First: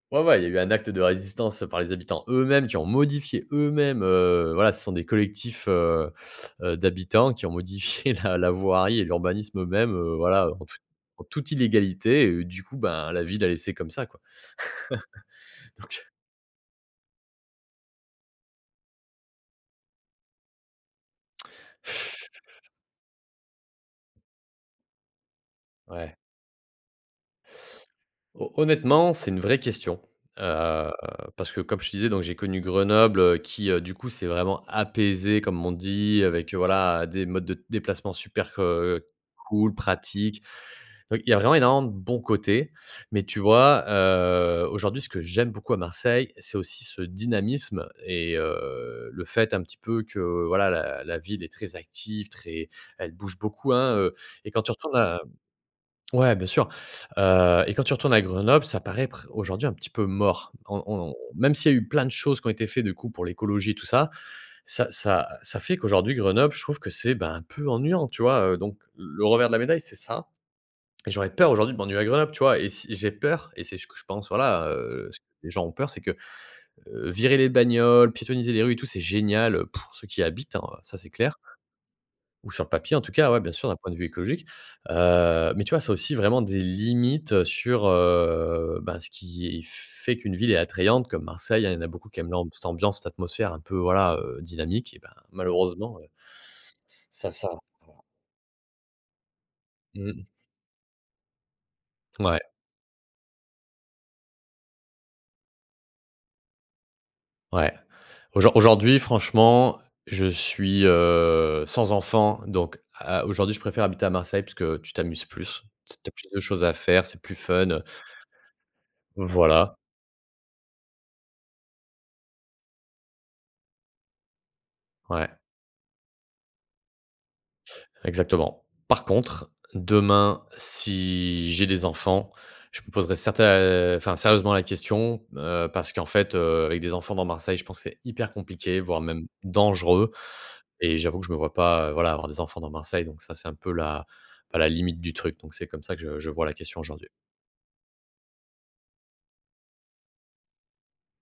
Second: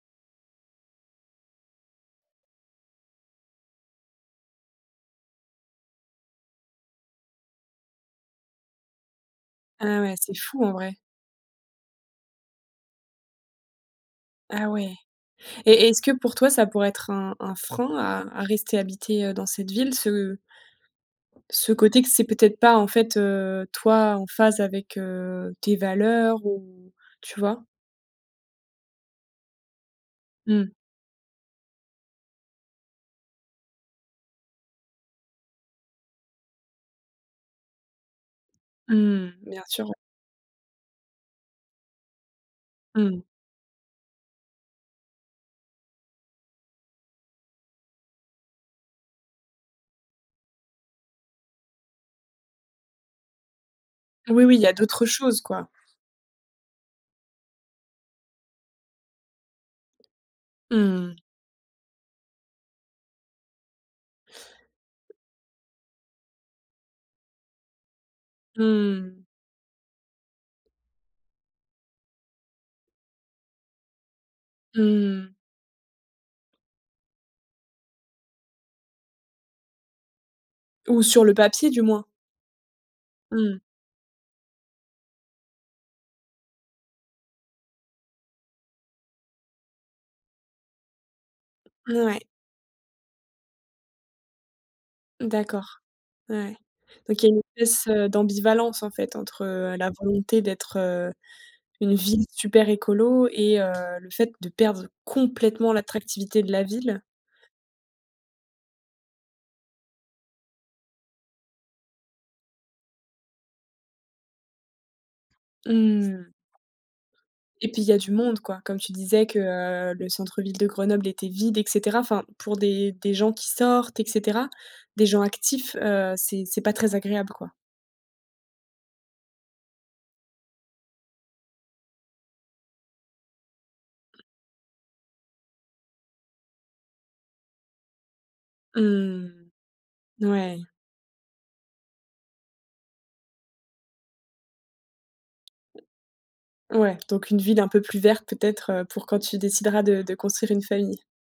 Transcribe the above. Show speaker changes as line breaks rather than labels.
Ouais, ouais, il y a eu un acte de résistance, heu, par les habitants eux-mêmes, qui ont modifié eux-mêmes, heu, voilà, ce sont des collectifs, heu, heu, d'habitants qui ont modifié la la voirie et l'urbanisme eux-mêmes,
Ah, ouais.
heu,
C'est
voilà, heu,
fou,
en
en
toute
vrai.
en toute illégalité, du coup, ben, la ville a laissé comme ça, quoi.
Ah, ouais! Et est-ce que,
Donc
pour toi, ça pourrait être un un frein à à rester habiter, heu, dans cette ville? Ce ce côté que c'est peut-être pas, en fait, heu, toi, en phase avec, heu, tes
Ouais.
valeurs ou tu vois?
Ho honnêtement, c'est une vraie question,
Mmh.
heu, parce que, comme je te disais, donc, j'ai connu Grenoble qui, heu, du coup, s'est vraiment apaisé, comme on dit, avec, heu, voilà, des modes de déplacement super, heu,
Mmh mh. Bien
cools,
sûr.
pratiques. Heu, il y a vraiment énormément de bons côtés.
Mmh.
Mais tu vois, heu, aujourd'hui, ce que j'aime beaucoup à Marseille, c'est aussi ce dynamisme et heu, le fait, un petit peu, que, voilà, la la ville est très active, très elle bouge beaucoup, hein, heu
Oui,
et
oui, il
quand
y
tu
a
retournes
d'autres
à
choses, quoi.
ouais, bien sûr. Heu et quand tu retournes à Grenoble, ça paraît pr aujourd'hui, un petit peu mort. On
Mmh
on
mh.
même s'il y a eu plein de choses qui ont été faits, du coup, pour l'écologie, tout ça, ça ça ça fait qu'aujourd'hui, Grenoble, je trouve que c'est, ben, un peu ennuyant, tu vois? Heu, donc,
Mmh.
le revers de la médaille, c'est ça et j'aurais peur aujourd'hui de m'ennuyer à Grenoble, tu vois? Et si j'ai peur et c'est ce que je pense, voilà, heu, s
Mmh.
les gens ont peur, c'est que, heu, virer les bagnoles, piétonniser les rues et tout, c'est génial, heu, pour ceux qui habitent, hein, ça,
Ou
c'est
sur le
clair.
papier, du moins.
Ou sur le papier, en tout cas, ouais, bien
Mmh.
sûr, d'un point de vue écologique. Heu, mais tu vois, c'est aussi vraiment des limites sur, heu, bah, ce qui f fait qu'une ville est attrayante comme Marseille, hein. Il y en a beaucoup qui
Mouais.
aiment l'amb cette ambiance, cette atmosphère un peu, voilà, heu, dynamique. Eh ben,
D'accord,
malheureusement, heu
ouais. Donc, il
ça
y a une
ça
espèce,
voilà.
heu, d'ambivalence, en fait, entre, heu, la
Mmh.
volonté d'être, heu, une ville
Ouais.
super écolo et heu, le fait de perdre complètement l'attractivité de la ville?
Ouais, aujo aujourd'hui, franchement, je suis, heu, sans enfant, donc, heu, aujourd'hui, je préfère habiter à Marseille, puisque tu t'amuses plus. T tu as plus
Mmh!
de choses à faire, c'est plus fun,
Et puis,
heu
il y a du monde, quoi. Comme tu disais, que,
Voilà.
heu, le centre-ville de Grenoble était vide et cetera, enfin, pour des des gens qui sortent et cetera, des gens
Ouais.
actifs, heu, c'est c'est pas très agréable, quoi.
Exactement. Par contre, demain, si j'ai des enfants, je me poserais certai enfin, sérieusement, la question, heu, parce qu'en fait, heu, avec des enfants dans Marseille, je pense que c'est hyper compliqué, voire même
Mmh.
dangereux
N ouais!
et j'avoue que je me vois pas, voilà, avoir des enfants dans Marseille. Donc ça, c'est un peu la à la limite du truc. Donc, c'est comme ça que je je vois la question
Ouais,
aujourd'hui.
donc une ville un peu plus verte, peut-être, heu, pour quand tu décideras de de construire une famille.